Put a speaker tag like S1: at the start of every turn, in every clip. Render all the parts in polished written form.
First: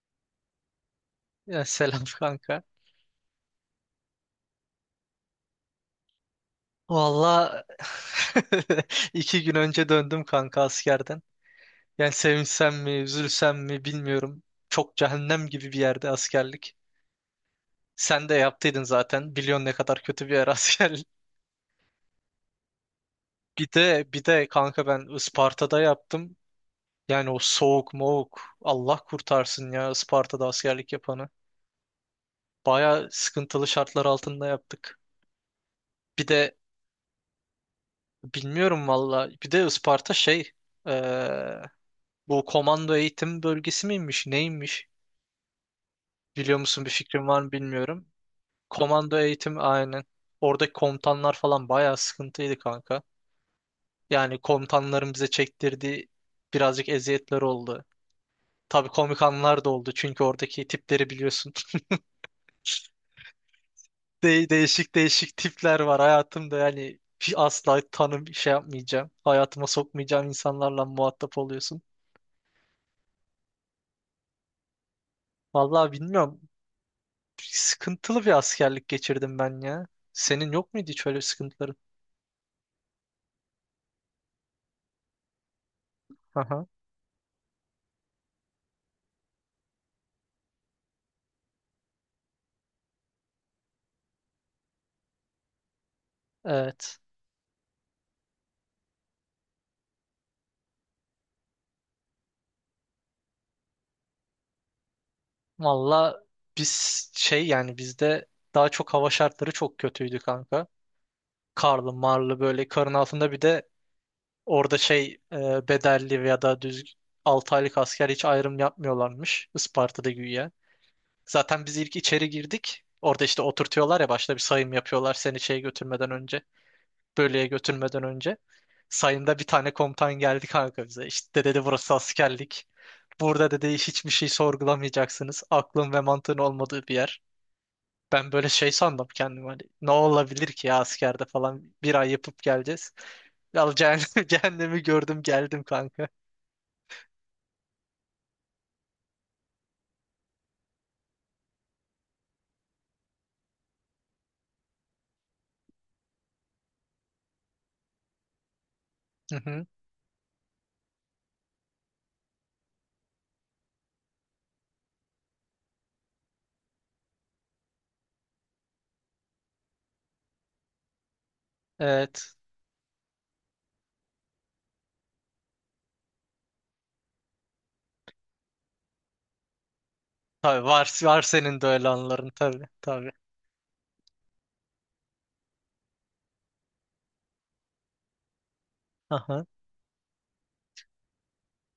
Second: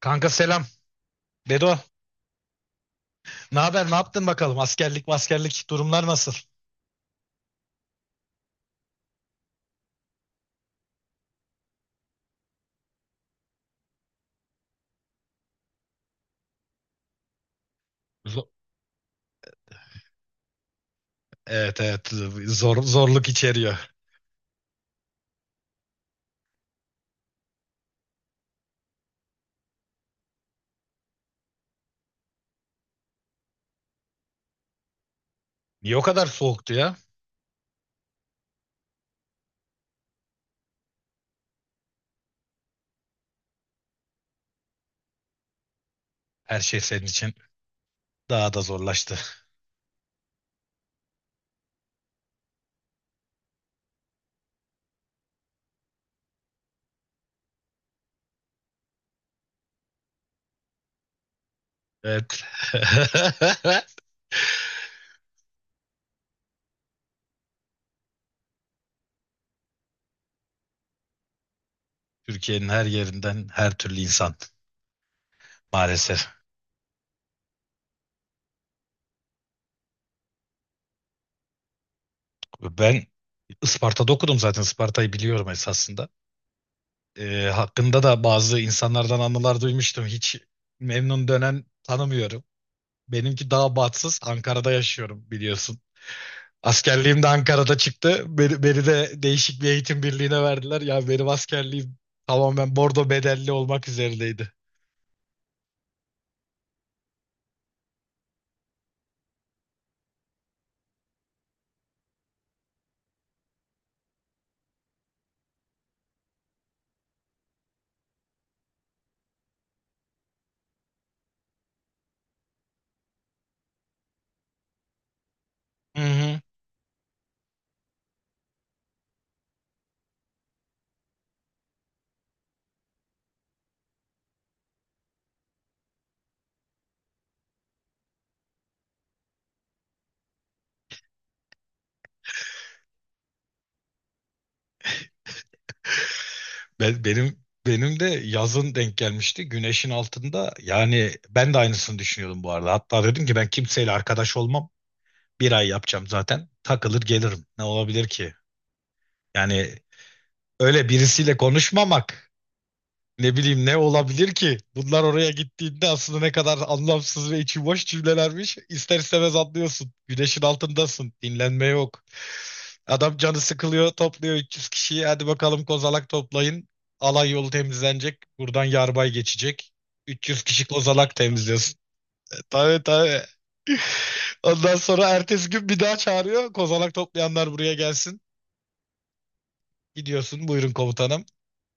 S1: Kanka selam.
S2: Ya
S1: Bedo.
S2: selam kanka.
S1: Ne haber? Ne yaptın bakalım? Askerlik durumlar nasıl?
S2: Valla 2 gün önce döndüm kanka askerden. Yani sevinsem mi, üzülsem mi bilmiyorum. Çok cehennem gibi bir yerde askerlik. Sen de
S1: Zo-
S2: yaptıydın zaten. Biliyorsun ne kadar kötü bir yer askerlik.
S1: evet, evet. Zor, zorluk
S2: Bir
S1: içeriyor.
S2: de bir de kanka ben Isparta'da yaptım. Yani o soğuk moğuk Allah kurtarsın ya Isparta'da askerlik yapanı. Baya sıkıntılı şartlar altında yaptık.
S1: Niye o kadar
S2: Bir de
S1: soğuktu ya?
S2: bilmiyorum valla. Bir de Isparta şey eee, bu komando eğitim bölgesi miymiş, neymiş? Biliyor
S1: Her şey
S2: musun, bir
S1: senin
S2: fikrin
S1: için
S2: var mı bilmiyorum.
S1: daha da zorlaştı.
S2: Komando eğitim, aynen. Oradaki komutanlar falan bayağı sıkıntıydı kanka. Yani komutanların bize çektirdiği birazcık eziyetler oldu. Tabii komik anlar da oldu, çünkü oradaki tipleri biliyorsun.
S1: Evet.
S2: De değişik değişik tipler var hayatımda, yani hiç asla tanım şey yapmayacağım. Hayatıma sokmayacağım insanlarla muhatap oluyorsun.
S1: Türkiye'nin her yerinden her türlü insan
S2: Vallahi bilmiyorum.
S1: maalesef.
S2: Sıkıntılı bir askerlik geçirdim ben ya. Senin yok muydu hiç öyle sıkıntıların?
S1: Ben Isparta'da okudum zaten. Isparta'yı biliyorum esasında.
S2: Aha.
S1: Hakkında da bazı insanlardan anılar duymuştum. Hiç memnun dönen tanımıyorum. Benimki daha batsız. Ankara'da yaşıyorum biliyorsun.
S2: Evet.
S1: Askerliğim de Ankara'da çıktı. Beni de değişik bir eğitim birliğine verdiler. Ya benim askerliğim tamamen bordo bedelli olmak üzerindeydi.
S2: Valla biz şey, yani bizde daha çok hava şartları çok kötüydü kanka. Karlı marlı, böyle karın altında. Bir de orada şey bedelli veya da düz 6 aylık asker hiç ayrım yapmıyorlarmış Isparta'da güya. Zaten biz ilk içeri girdik. Orada işte oturtuyorlar ya, başta bir sayım yapıyorlar seni şeye
S1: Hı
S2: götürmeden
S1: hı.
S2: önce. Bölüye götürmeden önce. Sayında bir tane komutan geldi kanka bize. İşte dedi, burası askerlik. Burada dedi hiçbir şey sorgulamayacaksınız. Aklın ve mantığın olmadığı bir yer. Ben böyle şey sandım kendim, hani ne olabilir ki ya askerde falan, bir ay yapıp geleceğiz. Ya cehennem, cehennemi gördüm geldim kanka.
S1: Benim de yazın denk gelmişti. Güneşin altında. Yani ben de aynısını düşünüyordum bu arada. Hatta dedim ki ben kimseyle arkadaş olmam. Bir ay yapacağım zaten. Takılır gelirim. Ne olabilir ki?
S2: Hı hı.
S1: Yani öyle birisiyle konuşmamak. Ne bileyim, ne olabilir ki? Bunlar oraya gittiğinde aslında ne kadar anlamsız ve içi boş cümlelermiş. İster istemez anlıyorsun. Güneşin altındasın. Dinlenme yok.
S2: Evet.
S1: Adam canı sıkılıyor, topluyor 300 kişiyi. Hadi bakalım kozalak toplayın. Alay yolu temizlenecek. Buradan yarbay geçecek. 300
S2: Tabii
S1: kişi
S2: var,
S1: kozalak
S2: var senin de
S1: temizliyorsun.
S2: öyle anların, tabii
S1: Tabii,
S2: tabii.
S1: tabii. Ondan sonra ertesi gün bir daha çağırıyor. Kozalak toplayanlar buraya gelsin.
S2: Aha.
S1: Gidiyorsun. Buyurun komutanım.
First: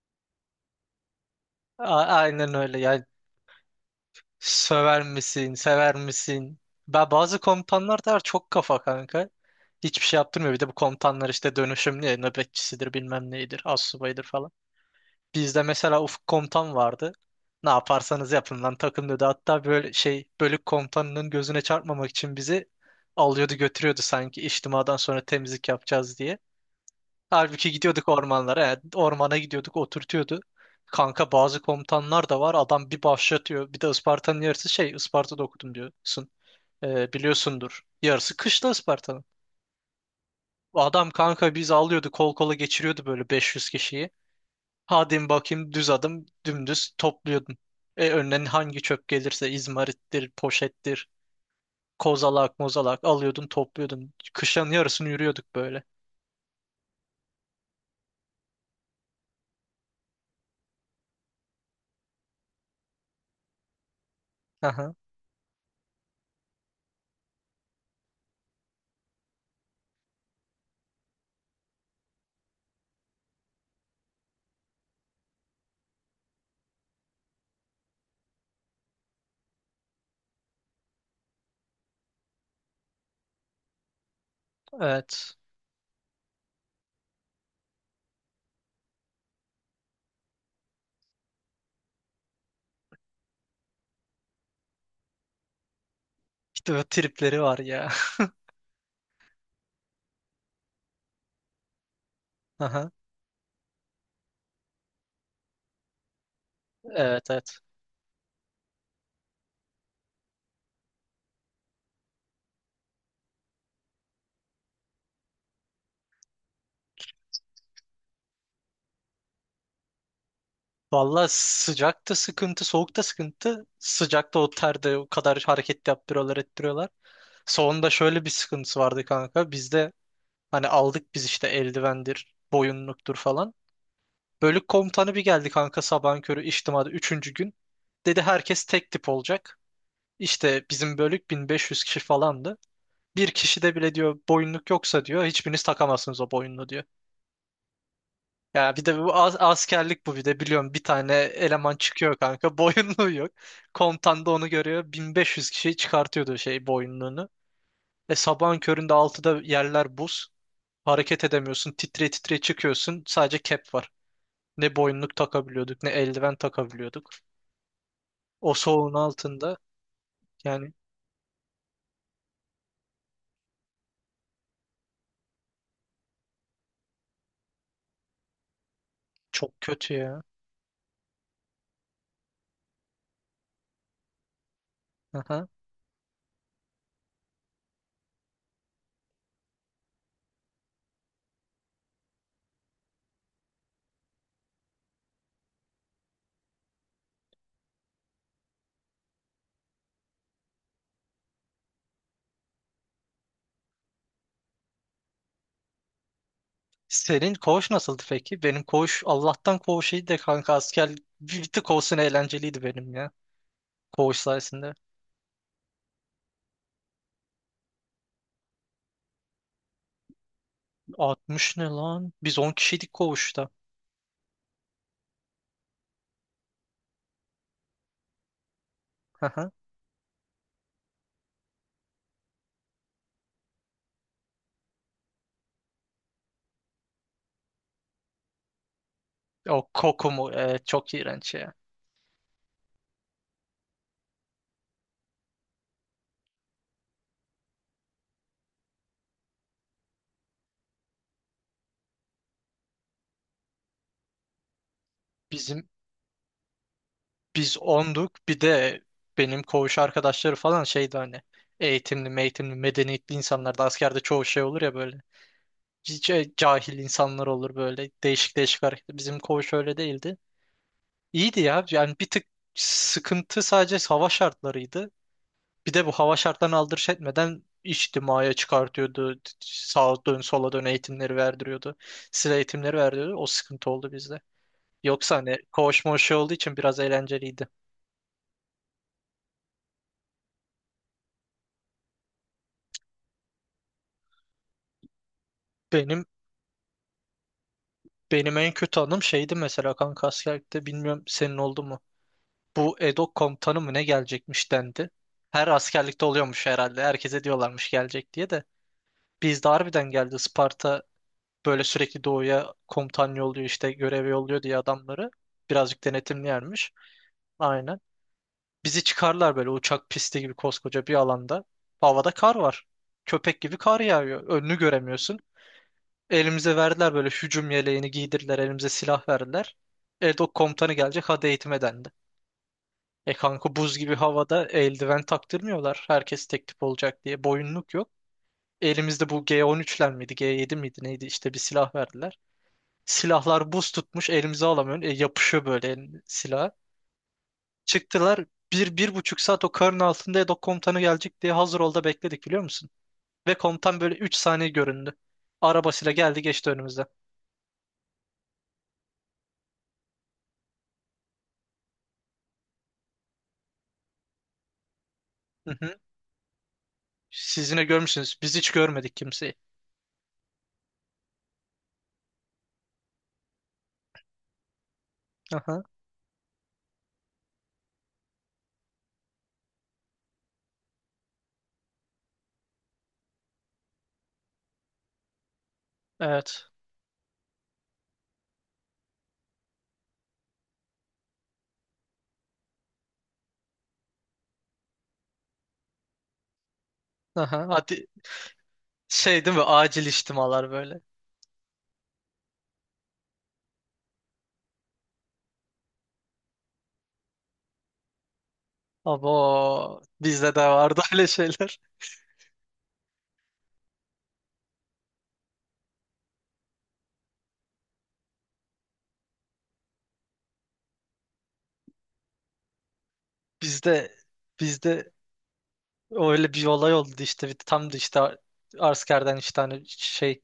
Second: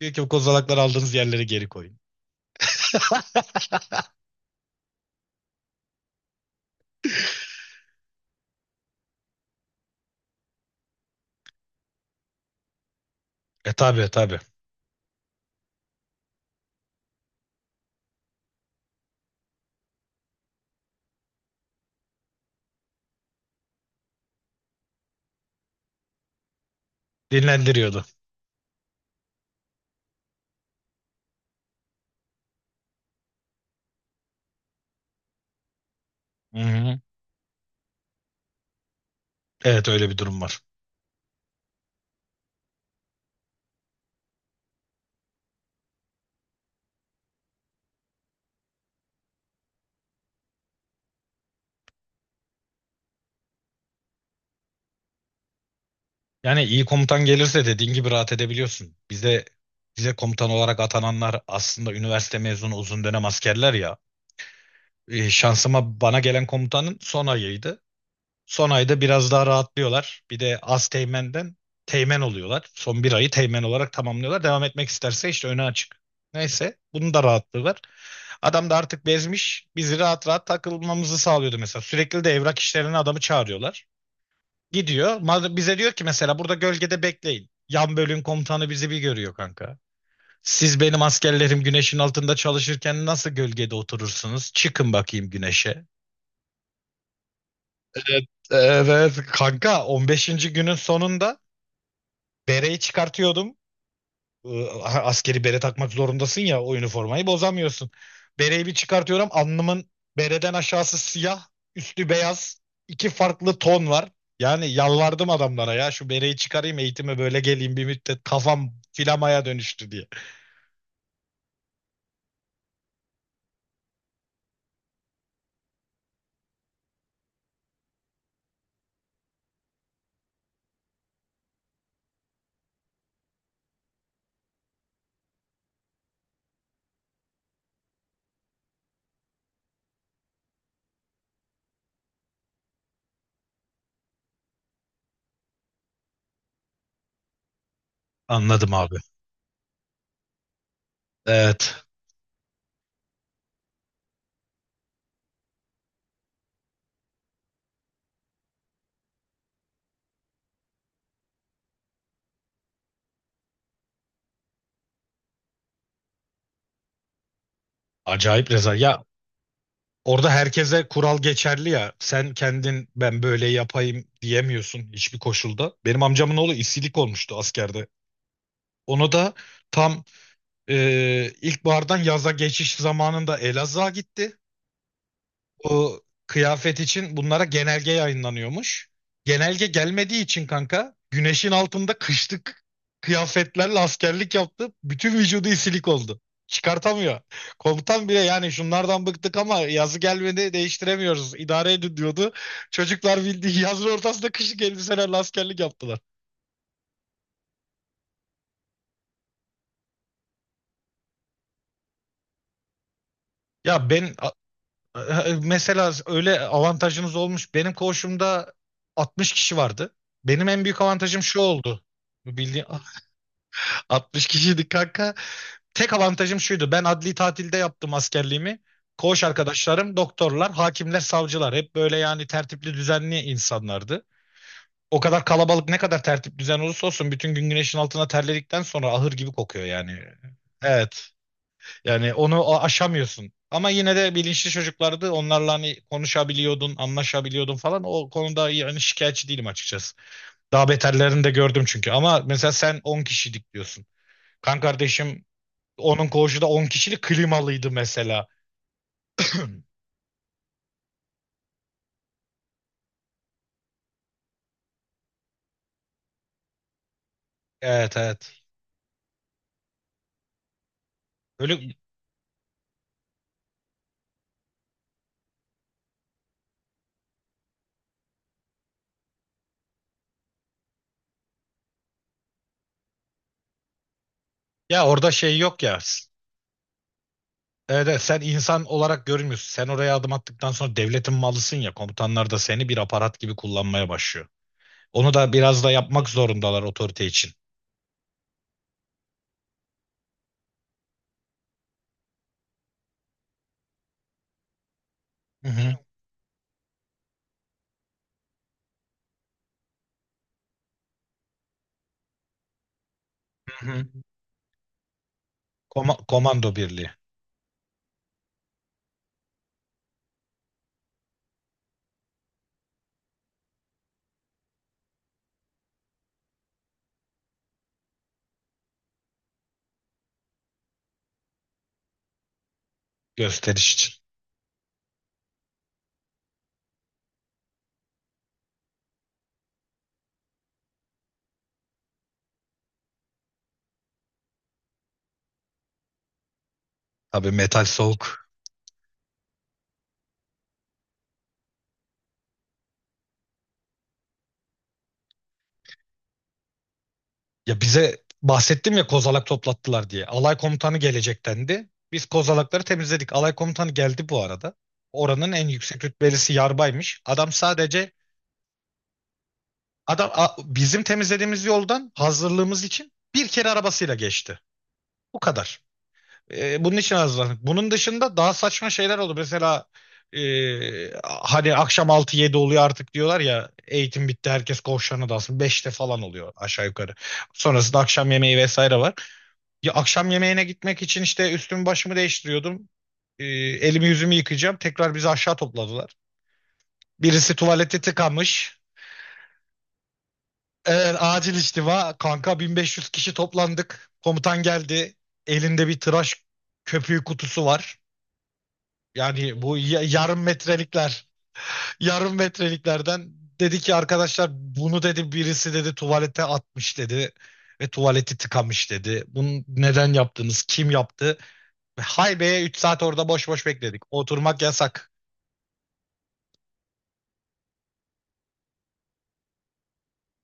S1: Diyor ki bu kozalakları aldığınız yerlere geri koyun.
S2: Aynen öyle. Yani söver misin? Sever misin? Ben, bazı komutanlar da var çok kafa kanka. Hiçbir şey yaptırmıyor. Bir de bu komutanlar işte dönüşümlü ya, nöbetçisidir bilmem neydir
S1: E, tabii
S2: astsubaydır
S1: tabii.
S2: falan. Bizde mesela Ufuk komutan vardı. Ne yaparsanız yapın lan takım dedi. Hatta böyle şey, bölük komutanının gözüne çarpmamak için bizi alıyordu götürüyordu, sanki içtimadan sonra temizlik yapacağız diye. Halbuki
S1: Dinlendiriyordu.
S2: gidiyorduk ormanlara. He. Ormana gidiyorduk, oturtuyordu. Kanka bazı komutanlar da var. Adam bir başlatıyor. Bir de Isparta'nın yarısı şey, Isparta'da okudum diyorsun.
S1: Hı hı.
S2: Biliyorsundur. Yarısı kışla Isparta'nın.
S1: Evet, öyle bir durum var.
S2: Adam kanka biz alıyordu, kol kola geçiriyordu böyle 500 kişiyi. Hadi bakayım düz adım, dümdüz topluyordun. E, önüne hangi çöp gelirse izmarittir, poşettir, kozalak, mozalak alıyordun, topluyordun. Kışın yarısını yürüyorduk böyle.
S1: Yani iyi komutan gelirse dediğin gibi rahat edebiliyorsun. Bize komutan olarak atananlar aslında üniversite mezunu uzun dönem askerler ya.
S2: Aha,
S1: Şansıma bana gelen komutanın son ayıydı. Son ayda biraz daha rahatlıyorlar. Bir de az teğmenden teğmen oluyorlar. Son bir ayı teğmen olarak tamamlıyorlar. Devam etmek isterse işte öne açık. Neyse bunun da rahatlığı var. Adam da artık bezmiş. Bizi rahat rahat takılmamızı sağlıyordu mesela. Sürekli de evrak işlerine adamı çağırıyorlar. Gidiyor.
S2: evet.
S1: Bize diyor ki mesela burada gölgede bekleyin. Yan bölüm komutanı bizi bir görüyor kanka. Siz benim askerlerim güneşin altında çalışırken nasıl gölgede oturursunuz? Çıkın bakayım güneşe.
S2: İşte bu tripleri var ya.
S1: Evet, evet kanka, 15. günün sonunda bereyi
S2: Aha.
S1: çıkartıyordum. Askeri bere takmak zorundasın ya, o üniformayı
S2: Evet evet.
S1: bozamıyorsun. Bereyi bir çıkartıyorum, alnımın bereden aşağısı siyah, üstü beyaz, iki farklı ton var. Yani yalvardım adamlara ya, şu bereyi çıkarayım eğitime böyle geleyim bir müddet, kafam filamaya dönüştü diye.
S2: Valla sıcakta sıkıntı, soğukta sıkıntı. Sıcakta o terde o kadar hareket yaptırıyorlar, ettiriyorlar. Soğunda şöyle bir sıkıntısı vardı kanka. Bizde hani aldık biz işte eldivendir, boyunluktur falan. Bölük komutanı bir geldi kanka, sabahın körü içtimada üçüncü gün. Dedi herkes tek tip olacak. İşte bizim bölük 1.500 kişi falandı. Bir kişi de bile diyor boyunluk yoksa diyor hiçbiriniz takamazsınız o boyunluğu diyor.
S1: Anladım
S2: Ya bir
S1: abi.
S2: de bu askerlik bu, bir de biliyorum bir tane eleman
S1: Evet.
S2: çıkıyor kanka boyunluğu yok. Komutan da onu görüyor, 1500 kişiyi çıkartıyordu şey, boyunluğunu. E sabahın köründe altıda yerler buz. Hareket edemiyorsun, titre titre çıkıyorsun, sadece cap var. Ne boyunluk takabiliyorduk ne eldiven takabiliyorduk.
S1: Acayip
S2: O
S1: rezil.
S2: soğuğun
S1: Ya
S2: altında,
S1: orada
S2: yani
S1: herkese kural geçerli ya. Sen kendin ben böyle yapayım diyemiyorsun hiçbir koşulda. Benim amcamın oğlu isilik olmuştu askerde. Onu da
S2: çok kötü
S1: tam
S2: ya.
S1: İlkbahardan yaza geçiş zamanında Elazığ'a gitti.
S2: Aha.
S1: O kıyafet için bunlara genelge yayınlanıyormuş. Genelge gelmediği için kanka güneşin altında kışlık kıyafetlerle askerlik yaptı. Bütün vücudu isilik oldu. Çıkartamıyor. Komutan bile yani şunlardan bıktık ama yazı gelmedi, değiştiremiyoruz. İdare edin diyordu. Çocuklar bildiği yazın ortasında kışlık elbiselerle askerlik yaptılar.
S2: Senin koğuş nasıldı peki? Benim koğuş Allah'tan koğuş iyiydi de kanka, asker bir tık olsun eğlenceliydi benim ya.
S1: Ya ben...
S2: Koğuş sayesinde.
S1: E, mesela öyle avantajınız olmuş. Benim koğuşumda 60 kişi vardı. Benim en büyük avantajım şu
S2: 60 ne
S1: oldu.
S2: lan? Biz 10
S1: Bildiğin
S2: kişiydik koğuşta.
S1: 60 kişiydik kanka. Tek avantajım şuydu. Ben adli tatilde yaptım askerliğimi. Koğuş
S2: Hı hı.
S1: arkadaşlarım doktorlar, hakimler, savcılar. Hep böyle yani tertipli, düzenli insanlardı. O kadar kalabalık, ne kadar tertip düzen olursa olsun bütün gün güneşin altına terledikten sonra ahır gibi kokuyor
S2: O
S1: yani.
S2: koku mu? Evet, çok
S1: Evet.
S2: iğrenç ya.
S1: Yani onu aşamıyorsun. Ama yine de bilinçli çocuklardı. Onlarla hani konuşabiliyordun, anlaşabiliyordun falan. O konuda yani şikayetçi değilim açıkçası. Daha beterlerini de gördüm çünkü. Ama mesela sen 10 kişilik diyorsun. Kan kardeşim,
S2: Bizim
S1: onun koğuşu da 10 kişilik
S2: biz
S1: klimalıydı mesela.
S2: 10'duk. Bir de benim koğuş arkadaşları falan şeydi, hani eğitimli, medeniyetli insanlar da askerde çoğu şey olur ya böyle. Cahil insanlar olur böyle.
S1: Evet,
S2: Değişik
S1: evet.
S2: değişik hareket. Bizim koğuş öyle değildi. İyiydi
S1: Öyle.
S2: ya. Yani bir tık sıkıntı sadece hava şartlarıydı. Bir de bu hava şartlarını aldırış etmeden içtimaya çıkartıyordu. Sağa dön sola dön eğitimleri verdiriyordu. Size eğitimleri verdiriyordu. O sıkıntı oldu bizde.
S1: Ya orada
S2: Yoksa
S1: şey
S2: hani
S1: yok ya.
S2: koğuşma şey olduğu için biraz eğlenceliydi.
S1: Evet, evet, sen insan olarak görünmüyorsun. Sen oraya adım attıktan sonra devletin malısın ya. Komutanlar da seni bir aparat gibi kullanmaya başlıyor. Onu da biraz da
S2: Benim
S1: yapmak zorundalar otorite için.
S2: benim en kötü anım şeydi mesela kanka askerlikte, bilmiyorum senin oldu mu? Bu EDOK komutanı mı ne gelecekmiş dendi.
S1: Hı
S2: Her
S1: hı.
S2: askerlikte oluyormuş herhalde. Herkese diyorlarmış gelecek diye de. Bizde harbiden geldi. Isparta böyle sürekli doğuya komutan yolluyor,
S1: Hı
S2: işte
S1: hı.
S2: görev yolluyor diye adamları. Birazcık denetimli
S1: Komando
S2: yermiş.
S1: birliği.
S2: Aynen. Bizi çıkarlar böyle uçak pisti gibi koskoca bir alanda. Havada kar var. Köpek gibi kar yağıyor. Önünü göremiyorsun. Elimize verdiler böyle, hücum yeleğini giydirdiler. Elimize silah verdiler. Edok komutanı gelecek hadi eğitime dendi. E kanka
S1: Gösteriş
S2: buz gibi
S1: için.
S2: havada eldiven taktırmıyorlar. Herkes tek tip olacak diye. Boyunluk yok. Elimizde bu G13'ler miydi? G7 miydi neydi? İşte bir silah verdiler. Silahlar buz tutmuş, elimize alamıyorsun. E, yapışıyor böyle silah.
S1: Tabii, metal
S2: Çıktılar,
S1: soğuk.
S2: bir, 1,5 saat o karın altında Edo komutanı gelecek diye hazır ol da bekledik, biliyor musun? Ve komutan böyle 3 saniye göründü. Arabasıyla geldi geçti önümüzden.
S1: Ya bize bahsettim ya kozalak toplattılar diye. Alay komutanı gelecek dendi. Biz kozalakları temizledik. Alay komutanı geldi bu arada. Oranın en
S2: Hı hı.
S1: yüksek rütbelisi yarbaymış. Adam
S2: Siz yine
S1: sadece,
S2: görmüşsünüz. Biz hiç görmedik kimseyi.
S1: bizim temizlediğimiz yoldan hazırlığımız için bir kere arabasıyla geçti. Bu kadar.
S2: Aha.
S1: Bunun için hazırlandık. Bunun dışında daha saçma şeyler oldu. Mesela, e, hani akşam altı yedi oluyor artık diyorlar ya eğitim bitti herkes koğuşlarına dalsın. 5'te falan oluyor
S2: Evet.
S1: aşağı yukarı. Sonrasında akşam yemeği vesaire var. Ya akşam yemeğine gitmek için işte üstümü başımı değiştiriyordum. Elimi yüzümü yıkayacağım. Tekrar bizi aşağı topladılar. Birisi
S2: Aha.
S1: tuvalete
S2: Hadi
S1: tıkamış.
S2: şey değil mi? Acil içtimalar böyle.
S1: Evet, acil istiva. Kanka 1500 kişi toplandık. Komutan geldi. Elinde bir tıraş köpüğü kutusu var. Yani bu
S2: Abo
S1: yarım
S2: bizde de vardı
S1: metrelikler,
S2: öyle şeyler.
S1: yarım metreliklerden, dedi ki arkadaşlar bunu dedi birisi dedi tuvalete atmış dedi ve tuvaleti tıkamış dedi. Bunu neden yaptınız? Kim yaptı? Haybe'ye 3 saat orada boş boş bekledik.
S2: Bizde
S1: Oturmak yasak.
S2: bizde öyle bir olay oldu işte. Tam da işte askerden işte hani şey,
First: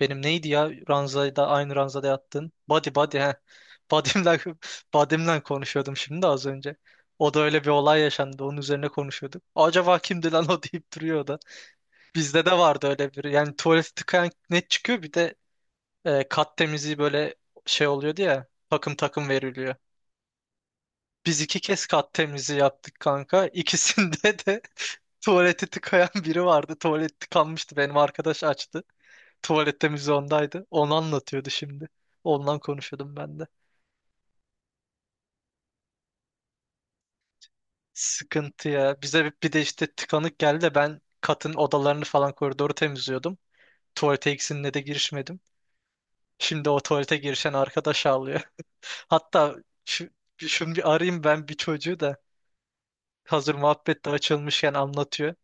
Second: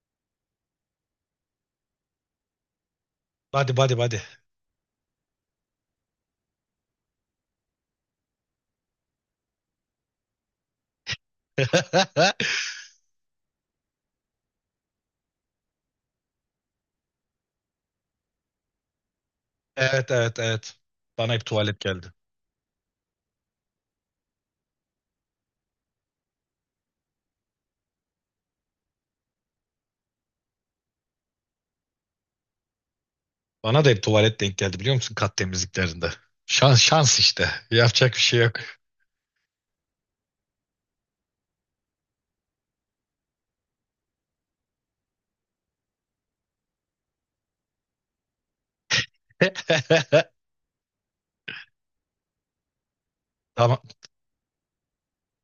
S2: benim neydi ya, ranzada aynı ranzada yattın. Body body he.
S1: Hadi, hadi, hadi.
S2: Badim'den, badim'den konuşuyordum şimdi de, az önce. O da, öyle bir olay yaşandı. Onun üzerine konuşuyorduk. Acaba kimdi lan o deyip duruyor o da. Bizde de vardı öyle biri. Yani tuvalet tıkayan net çıkıyor. Bir de e, kat temizliği böyle şey oluyordu ya. Takım takım veriliyor.
S1: Evet, evet, evet. Bana
S2: Biz
S1: hep
S2: iki
S1: tuvalet
S2: kez
S1: geldi.
S2: kat temizliği yaptık kanka. İkisinde de tuvaleti tıkayan biri vardı. Tuvalet tıkanmıştı. Benim arkadaş açtı. Tuvalette müze ondaydı. Onu anlatıyordu şimdi. Ondan konuşuyordum ben de.
S1: Bana da hep tuvalet denk geldi biliyor musun kat temizliklerinde. Şans, şans işte. Yapacak bir şey yok.
S2: Sıkıntı ya. Bize bir de işte tıkanık geldi de ben katın odalarını falan koridoru temizliyordum. Tuvalete ikisine de girişmedim. Şimdi o tuvalete girişen arkadaş ağlıyor. Hatta şu, şunu bir arayayım ben, bir çocuğu da, hazır
S1: Tamam,
S2: muhabbet de açılmışken anlatıyor.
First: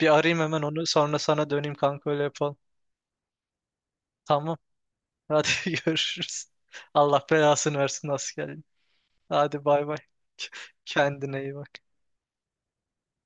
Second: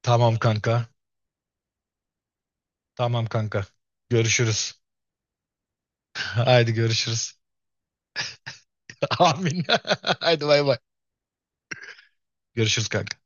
S2: Bir
S1: tamam
S2: arayayım hemen onu,
S1: kanka.
S2: sonra sana döneyim kanka, öyle yapalım.
S1: Tamam kanka.
S2: Tamam.
S1: Görüşürüz.
S2: Hadi görüşürüz.
S1: Haydi
S2: Allah
S1: görüşürüz.
S2: belasını versin askerin.
S1: Amin.
S2: Hadi bay bay.
S1: Haydi bay bay.
S2: Kendine iyi bak.
S1: Görüşürüz kanka.